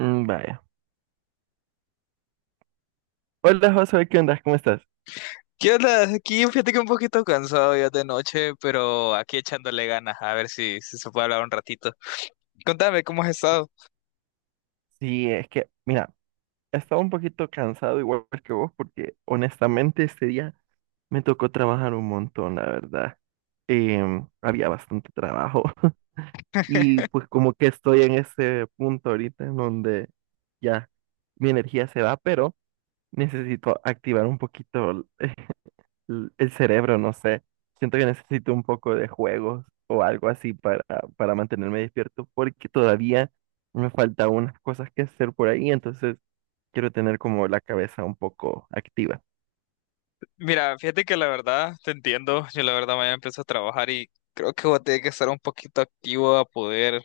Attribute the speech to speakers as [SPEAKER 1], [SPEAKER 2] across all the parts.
[SPEAKER 1] Mm. Vaya. Hola, Josué, ¿qué onda? ¿Cómo estás?
[SPEAKER 2] ¿Qué onda? Aquí fíjate que un poquito cansado ya de noche, pero aquí echándole ganas, a ver si se puede hablar un ratito. Contame, ¿cómo has estado?
[SPEAKER 1] Sí, es que, mira, estaba un poquito cansado igual que vos porque honestamente este día me tocó trabajar un montón, la verdad. Había bastante trabajo y pues como que estoy en ese punto ahorita en donde ya mi energía se va, pero necesito activar un poquito el cerebro, no sé. Siento que necesito un poco de juegos o algo así para mantenerme despierto porque todavía me falta unas cosas que hacer por ahí, entonces quiero tener como la cabeza un poco activa.
[SPEAKER 2] Mira, fíjate que la verdad, te entiendo, yo la verdad mañana empiezo a trabajar y creo que voy a tener que estar un poquito activo a poder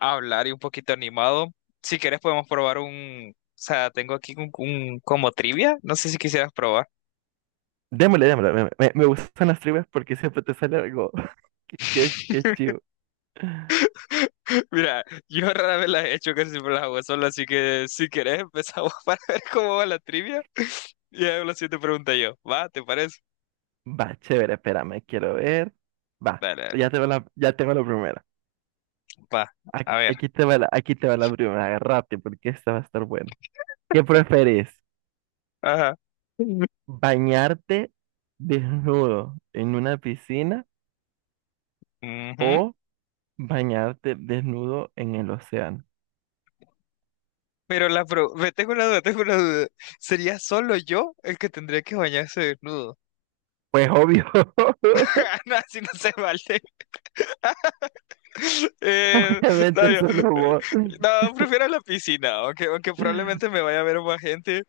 [SPEAKER 2] hablar y un poquito animado. Si quieres podemos probar o sea, tengo aquí como trivia, no sé si quisieras probar.
[SPEAKER 1] Démosle, démosle, me gustan las trivias porque siempre te sale algo que es chivo.
[SPEAKER 2] Mira, yo rara vez las he hecho, casi siempre las hago solo, así que si quieres empezamos para ver cómo va la trivia. Ya, la siguiente pregunta yo. ¿Va? ¿Te parece?
[SPEAKER 1] Va, chévere, espérame, quiero ver. Va,
[SPEAKER 2] Dale,
[SPEAKER 1] ya
[SPEAKER 2] dale.
[SPEAKER 1] tengo la, ya tengo la primera.
[SPEAKER 2] Va. A ver.
[SPEAKER 1] Aquí te va la primera, rápido porque esta va a estar buena. ¿Qué preferís?
[SPEAKER 2] Ajá. Ujú.
[SPEAKER 1] ¿Bañarte desnudo en una piscina o bañarte desnudo en el océano?
[SPEAKER 2] Ve, tengo una duda, tengo una duda. ¿Sería solo yo el que tendría que bañarse desnudo?
[SPEAKER 1] Pues obvio.
[SPEAKER 2] No, así no se vale. Eh, no,
[SPEAKER 1] Obviamente solo
[SPEAKER 2] eh,
[SPEAKER 1] vos.
[SPEAKER 2] no, prefiero la piscina, aunque probablemente me vaya a ver más gente,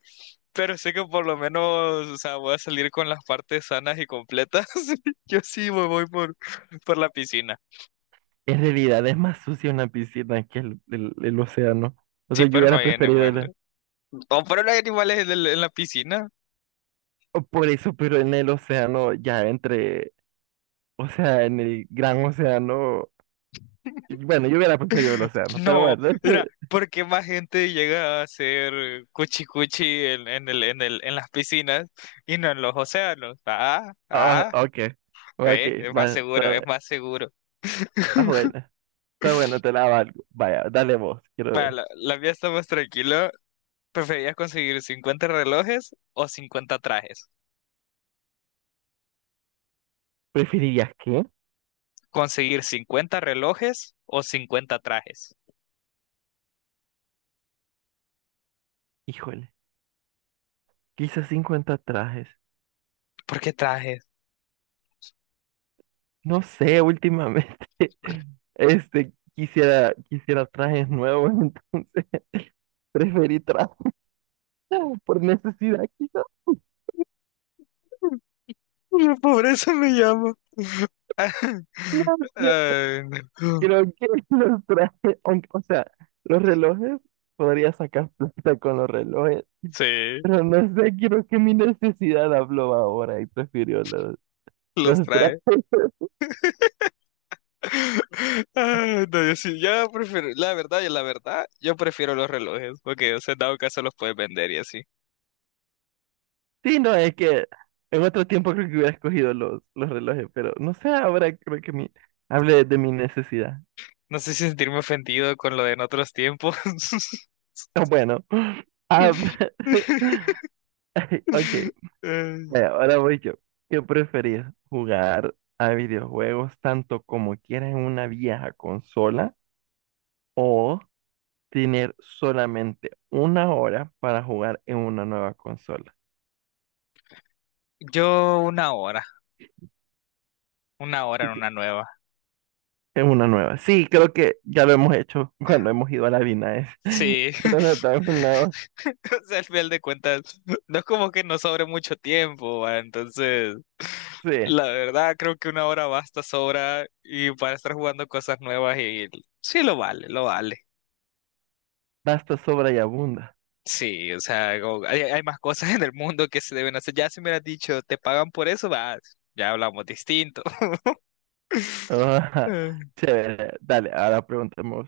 [SPEAKER 2] pero sé que por lo menos, o sea, voy a salir con las partes sanas y completas. Yo sí me voy por la piscina.
[SPEAKER 1] En realidad es más sucio una piscina que el océano. O
[SPEAKER 2] Sí,
[SPEAKER 1] sea, yo
[SPEAKER 2] pero no
[SPEAKER 1] hubiera
[SPEAKER 2] hay
[SPEAKER 1] preferido.
[SPEAKER 2] animal, no, pero los animales en la piscina.
[SPEAKER 1] O por eso, pero en el océano, ya entre, o sea, en el gran océano, y bueno, yo hubiera preferido el océano, pero
[SPEAKER 2] No,
[SPEAKER 1] bueno.
[SPEAKER 2] mira, ¿por qué más gente llega a hacer cuchi cuchi en las piscinas y no en los océanos? Ah,
[SPEAKER 1] Ah,
[SPEAKER 2] ah,
[SPEAKER 1] ok, ok,
[SPEAKER 2] ve, es más
[SPEAKER 1] va,
[SPEAKER 2] seguro,
[SPEAKER 1] está
[SPEAKER 2] es
[SPEAKER 1] bien,
[SPEAKER 2] más seguro.
[SPEAKER 1] está bueno. Está bueno, te la valgo. Vaya, dale vos, quiero
[SPEAKER 2] Bueno,
[SPEAKER 1] ver.
[SPEAKER 2] la mía está más tranquila. ¿Preferías conseguir 50 relojes o 50 trajes?
[SPEAKER 1] ¿Preferirías qué?
[SPEAKER 2] ¿Conseguir 50 relojes o 50 trajes?
[SPEAKER 1] Híjole, quizás 50 trajes.
[SPEAKER 2] ¿Por qué trajes?
[SPEAKER 1] No sé, últimamente. Este, quisiera trajes nuevos, entonces preferí trajes por necesidad, quizás.
[SPEAKER 2] La pobreza me llama.
[SPEAKER 1] No sé,
[SPEAKER 2] Ay, no.
[SPEAKER 1] creo que los trajes, o sea, los relojes, podría sacar plata con los relojes,
[SPEAKER 2] Sí.
[SPEAKER 1] pero no sé, creo que mi necesidad habló ahora y prefirió los,
[SPEAKER 2] Los
[SPEAKER 1] los trajes.
[SPEAKER 2] trae. Ay, no, yo sí, yo prefiero, la verdad, y la verdad, yo prefiero los relojes, porque, o sea, en dado caso los puedes vender y así.
[SPEAKER 1] Sí, no, es que en otro tiempo creo que hubiera escogido los relojes, pero no sé, ahora creo que mi, hablé de mi necesidad.
[SPEAKER 2] No sé si sentirme ofendido con lo de en otros tiempos.
[SPEAKER 1] Bueno, ah, ay, ok,
[SPEAKER 2] Eh,
[SPEAKER 1] bueno, ahora voy yo. ¿Qué preferís? ¿Jugar a videojuegos tanto como quieras en una vieja consola o tener solamente una hora para jugar en una nueva consola?
[SPEAKER 2] yo una hora
[SPEAKER 1] Y
[SPEAKER 2] en
[SPEAKER 1] que-
[SPEAKER 2] una nueva.
[SPEAKER 1] En una nueva. Sí, creo que ya lo hemos hecho cuando hemos ido a la Vina.
[SPEAKER 2] Sí.
[SPEAKER 1] Solo nos dan una hora.
[SPEAKER 2] O sea, al final de cuentas, no es como que nos sobre mucho tiempo, ¿va? Entonces.
[SPEAKER 1] Sí.
[SPEAKER 2] La verdad, creo que una hora basta, sobra y para estar jugando cosas nuevas y sí lo vale, lo vale.
[SPEAKER 1] Basta, sobra y abunda.
[SPEAKER 2] Sí, o sea, como- hay más cosas en el mundo que se deben hacer. Ya si me hubieras dicho, te pagan por eso, va, ya hablamos distinto.
[SPEAKER 1] Ah,
[SPEAKER 2] Eh.
[SPEAKER 1] chévere. Dale, ahora preguntemos.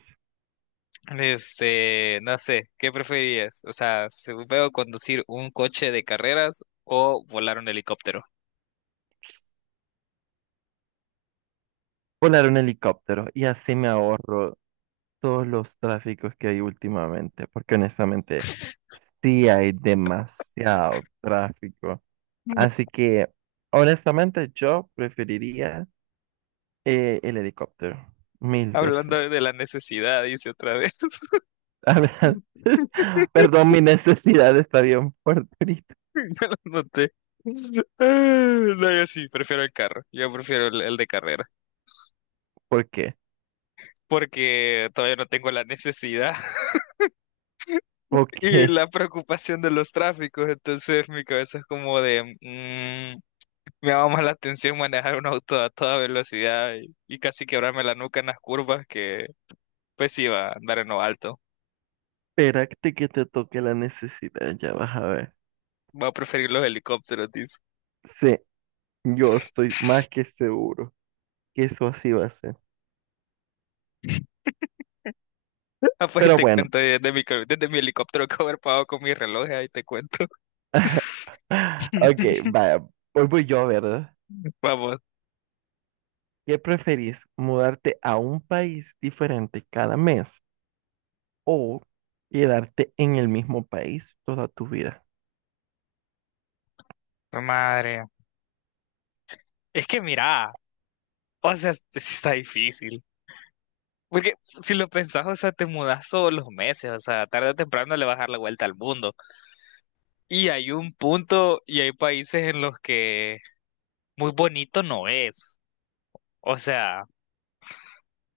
[SPEAKER 2] Este, no sé, ¿qué preferirías? O sea, si veo conducir un coche de carreras o volar un helicóptero.
[SPEAKER 1] Volar un helicóptero y así me ahorro todos los tráficos que hay últimamente, porque honestamente sí hay demasiado tráfico. Así que, honestamente, yo preferiría el helicóptero mil
[SPEAKER 2] Hablando
[SPEAKER 1] veces.
[SPEAKER 2] de la necesidad, dice otra vez.
[SPEAKER 1] A ver, perdón, mi necesidad está bien fuerte ahorita.
[SPEAKER 2] No lo noté. Ah, no, yo sí prefiero el carro. Yo prefiero el de carrera.
[SPEAKER 1] ¿Por qué?
[SPEAKER 2] Porque todavía no tengo la necesidad y
[SPEAKER 1] Porque
[SPEAKER 2] la preocupación de los tráficos. Entonces mi cabeza es como de... me llama más la atención manejar un auto a toda velocidad y casi quebrarme la nuca en las curvas que pues iba a andar en lo alto.
[SPEAKER 1] espérate que te toque la necesidad, ya vas a ver.
[SPEAKER 2] Voy a preferir los helicópteros, dice.
[SPEAKER 1] Sí, yo estoy más que seguro que eso así va a ser.
[SPEAKER 2] Ah, pues ahí
[SPEAKER 1] Pero
[SPEAKER 2] te
[SPEAKER 1] bueno.
[SPEAKER 2] cuento desde desde mi helicóptero que haber pagado con mi reloj, ahí te cuento.
[SPEAKER 1] Ok, vaya, hoy voy yo, ¿verdad?
[SPEAKER 2] Vamos.
[SPEAKER 1] ¿Qué preferís, mudarte a un país diferente cada mes o quedarte en el mismo país toda tu vida?
[SPEAKER 2] Madre, es que mira, o sea, sí está difícil. Porque si lo pensás, o sea, te mudas todos los meses, o sea, tarde o temprano le vas a dar la vuelta al mundo. Y hay un punto y hay países en los que muy bonito no es. O sea,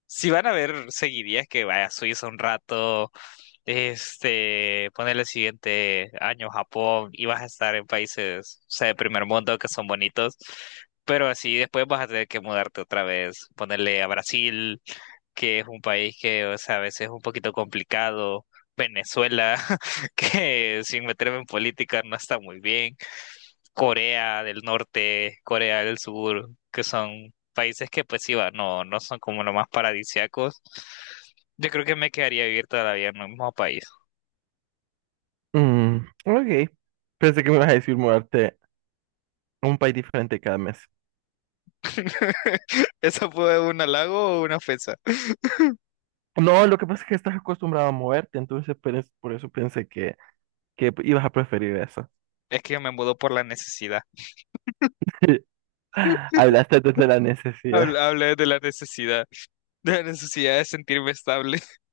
[SPEAKER 2] si van a ver seguirías que vaya a Suiza un rato, este, ponerle el siguiente año Japón y vas a estar en países, o sea, de primer mundo que son bonitos. Pero así después vas a tener que mudarte otra vez, ponerle a Brasil que es un país que, o sea, a veces es un poquito complicado. Venezuela, que sin meterme en política no está muy bien. Corea del Norte, Corea del Sur, que son países que pues sí, va, no, no son como los más paradisíacos. Yo creo que me quedaría vivir toda la vida en un mismo país.
[SPEAKER 1] Mm, ok, pensé que me ibas a decir mudarte a un país diferente cada mes.
[SPEAKER 2] ¿Eso fue un halago o una ofensa?
[SPEAKER 1] No, lo que pasa es que estás acostumbrado a moverte, entonces pues, por eso pensé que ibas a preferir eso.
[SPEAKER 2] Es que yo me mudo por la necesidad.
[SPEAKER 1] Hablaste desde la necesidad.
[SPEAKER 2] Hablé de la necesidad, de la necesidad de sentirme estable.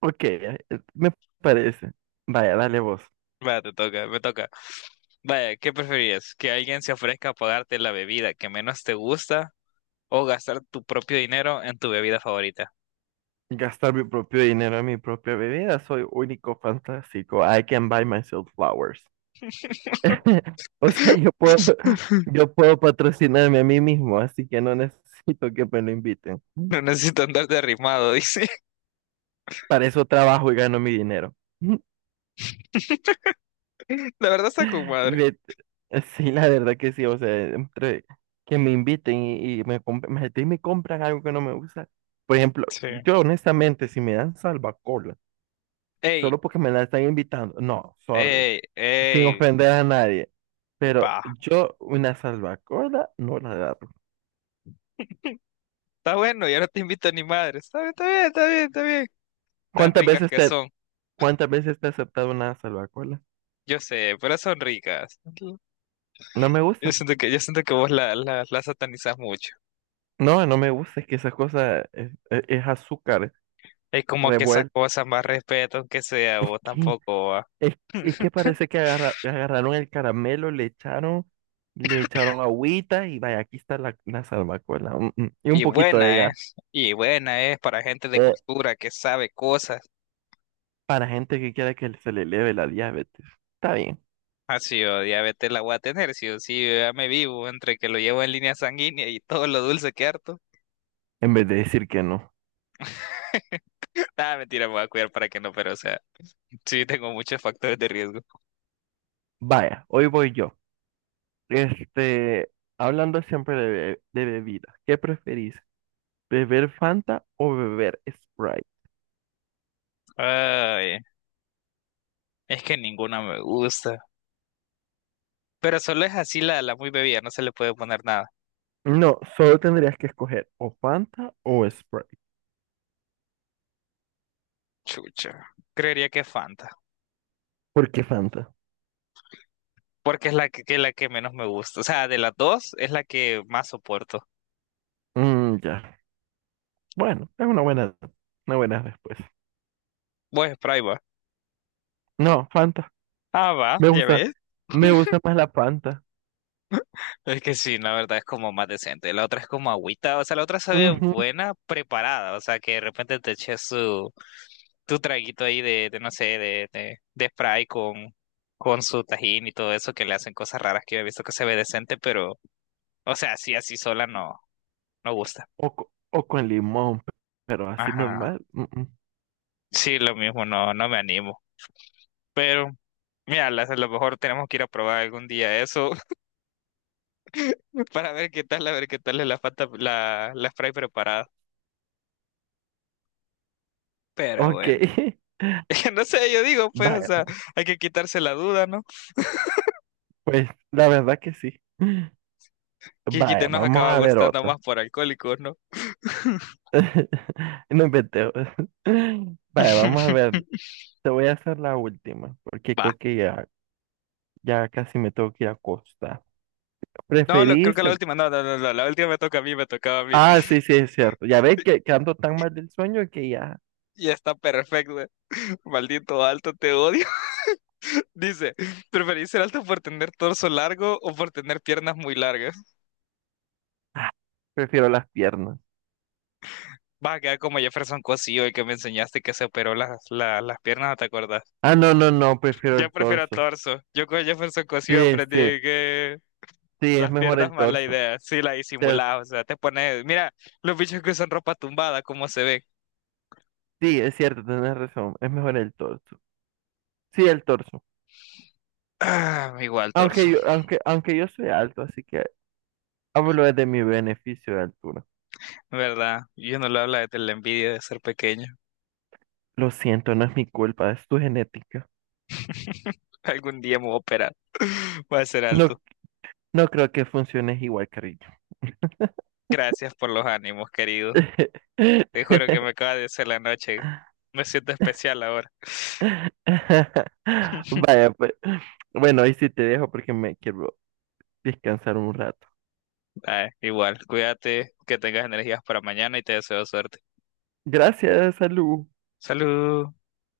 [SPEAKER 1] Ok, me parece. Vaya, dale vos.
[SPEAKER 2] Va, te toca, me toca. Vaya, ¿qué preferirías? ¿Que alguien se ofrezca a pagarte la bebida que menos te gusta o gastar tu propio dinero en tu bebida favorita?
[SPEAKER 1] Gastar mi propio dinero en mi propia bebida. Soy único, fantástico. I can buy myself flowers. O sea, yo puedo, yo puedo patrocinarme a mí mismo, así que no necesito que me lo inviten.
[SPEAKER 2] No necesito andar derrimado, dice.
[SPEAKER 1] Para eso trabajo y gano mi dinero.
[SPEAKER 2] La verdad está con madre.
[SPEAKER 1] Ve- Sí, la verdad que sí. O sea, entre que me inviten y me compran algo que no me gusta. Por ejemplo,
[SPEAKER 2] Sí.
[SPEAKER 1] yo honestamente, si me dan salva
[SPEAKER 2] Ey,
[SPEAKER 1] solo porque me la están invitando. No, sorry,
[SPEAKER 2] ey,
[SPEAKER 1] sin
[SPEAKER 2] ey.
[SPEAKER 1] ofender a nadie. Pero
[SPEAKER 2] Va.
[SPEAKER 1] yo una salvacola no la agarro.
[SPEAKER 2] Está bueno, ya no te invito ni madre. Está bien, está bien, está bien, está bien. Tan
[SPEAKER 1] ¿Cuántas
[SPEAKER 2] ricas
[SPEAKER 1] veces
[SPEAKER 2] que
[SPEAKER 1] te,
[SPEAKER 2] son.
[SPEAKER 1] cuántas veces te he aceptado una salvacola?
[SPEAKER 2] Yo sé, pero son ricas.
[SPEAKER 1] No me gusta.
[SPEAKER 2] Yo siento que vos la satanizás mucho.
[SPEAKER 1] No, no me gusta. Es que esa cosa es, es azúcar
[SPEAKER 2] Es como que esas
[SPEAKER 1] revuelto.
[SPEAKER 2] cosas más respeto, aunque sea
[SPEAKER 1] Es
[SPEAKER 2] vos
[SPEAKER 1] que,
[SPEAKER 2] tampoco.
[SPEAKER 1] es, es que parece que agarraron el caramelo, le echaron agüita y vaya, aquí está la salvacola. Mm, mm. Y un poquito de gas.
[SPEAKER 2] Y buena es para gente de
[SPEAKER 1] Eh,
[SPEAKER 2] cultura que sabe cosas.
[SPEAKER 1] Para gente que quiera que se le eleve la diabetes. Está bien.
[SPEAKER 2] Así yo diabetes la voy a tener, sí o sí, yo ya me vivo entre que lo llevo en línea sanguínea y todo lo dulce que harto.
[SPEAKER 1] En vez de decir que no.
[SPEAKER 2] Nada, mentira, me voy a cuidar para que no, pero o sea, sí tengo muchos factores de riesgo.
[SPEAKER 1] Vaya, hoy voy yo. Este, hablando siempre de, bebida, ¿qué preferís? ¿Beber Fanta o beber Sprite?
[SPEAKER 2] Ay, es que ninguna me gusta. Pero solo es así la muy bebida, no se le puede poner nada.
[SPEAKER 1] No, solo tendrías que escoger o Fanta o Sprite.
[SPEAKER 2] Chucha, creería que Fanta,
[SPEAKER 1] ¿Por qué Fanta?
[SPEAKER 2] porque es la que la que menos me gusta. O sea, de las dos es la que más soporto.
[SPEAKER 1] Mm, ya. Bueno, es una buena respuesta.
[SPEAKER 2] Pues, Sprite va.
[SPEAKER 1] No, Fanta.
[SPEAKER 2] Ah, va,
[SPEAKER 1] Me
[SPEAKER 2] ya
[SPEAKER 1] gusta,
[SPEAKER 2] ves.
[SPEAKER 1] me gusta más la Fanta.
[SPEAKER 2] Es que sí, la verdad es como más decente. La otra es como agüita, o sea, la otra sabe
[SPEAKER 1] Ujú.
[SPEAKER 2] buena, preparada, o sea, que de repente te eches su, tu traguito ahí de no sé, de Sprite con su tajín y todo eso, que le hacen cosas raras que yo he visto que se ve decente, pero, o sea, así, así sola no, no gusta.
[SPEAKER 1] O, o con limón, pero así
[SPEAKER 2] Ajá.
[SPEAKER 1] normal. Mm, mm.
[SPEAKER 2] Sí, lo mismo, no, no me animo. Pero, mira, a lo mejor tenemos que ir a probar algún día eso para ver qué tal, a ver qué tal es la Sprite preparada. Pero
[SPEAKER 1] Ok.
[SPEAKER 2] bueno. No sé, yo digo, pues, o
[SPEAKER 1] Vaya,
[SPEAKER 2] sea, hay que quitarse la duda, ¿no?
[SPEAKER 1] pues la verdad que sí.
[SPEAKER 2] Que quite
[SPEAKER 1] Vaya,
[SPEAKER 2] nos
[SPEAKER 1] vamos
[SPEAKER 2] acaba
[SPEAKER 1] a ver
[SPEAKER 2] gustando
[SPEAKER 1] otra.
[SPEAKER 2] más por alcohólicos, ¿no?
[SPEAKER 1] No inventé. Vaya, vamos a ver. Te voy a hacer la última, porque
[SPEAKER 2] Va.
[SPEAKER 1] creo que ya, ya casi me tengo que ir a acostar.
[SPEAKER 2] No, creo
[SPEAKER 1] ¿Preferís?
[SPEAKER 2] que la última, no, no, no, no, la última me toca a mí, me tocaba a mí.
[SPEAKER 1] Ah, sí, sí, es cierto. Ya ves que ando tan mal del sueño que ya
[SPEAKER 2] Y está perfecto. Maldito alto, te odio. Dice, ¿preferís ser alto por tener torso largo o por tener piernas muy largas?
[SPEAKER 1] prefiero las piernas.
[SPEAKER 2] Va a quedar como Jefferson Cosillo, el que me enseñaste que se operó las piernas, ¿no te acordás?
[SPEAKER 1] Ah, no, no, no, prefiero
[SPEAKER 2] Yo
[SPEAKER 1] el
[SPEAKER 2] prefiero
[SPEAKER 1] torso.
[SPEAKER 2] torso. Yo con Jefferson Cosillo
[SPEAKER 1] Sí,
[SPEAKER 2] aprendí
[SPEAKER 1] sí,
[SPEAKER 2] que
[SPEAKER 1] sí, es
[SPEAKER 2] las
[SPEAKER 1] mejor
[SPEAKER 2] piernas
[SPEAKER 1] el
[SPEAKER 2] mala
[SPEAKER 1] torso.
[SPEAKER 2] idea, sí la
[SPEAKER 1] Te-
[SPEAKER 2] disimulás, o sea, te pones, mira, los bichos que usan ropa tumbada, cómo se ven.
[SPEAKER 1] Sí, es cierto, tenés razón, es mejor el torso. Sí, el torso.
[SPEAKER 2] Ah, igual torso,
[SPEAKER 1] Aunque yo soy alto, así que hablo de mi beneficio de altura.
[SPEAKER 2] ¿verdad? Yo no lo habla de la envidia de ser pequeño.
[SPEAKER 1] Lo siento, no es mi culpa, es tu genética.
[SPEAKER 2] Algún día me voy a operar. Voy a ser alto.
[SPEAKER 1] No, no creo que funciones igual, cariño.
[SPEAKER 2] Gracias por los ánimos, querido. Te juro que me acaba de hacer la noche. Me siento especial ahora.
[SPEAKER 1] Vaya, pues. Bueno, ahí sí te dejo porque me quiero descansar un rato.
[SPEAKER 2] Ay, igual, cuídate, que tengas energías para mañana y te deseo suerte.
[SPEAKER 1] Gracias, salud.
[SPEAKER 2] Salud.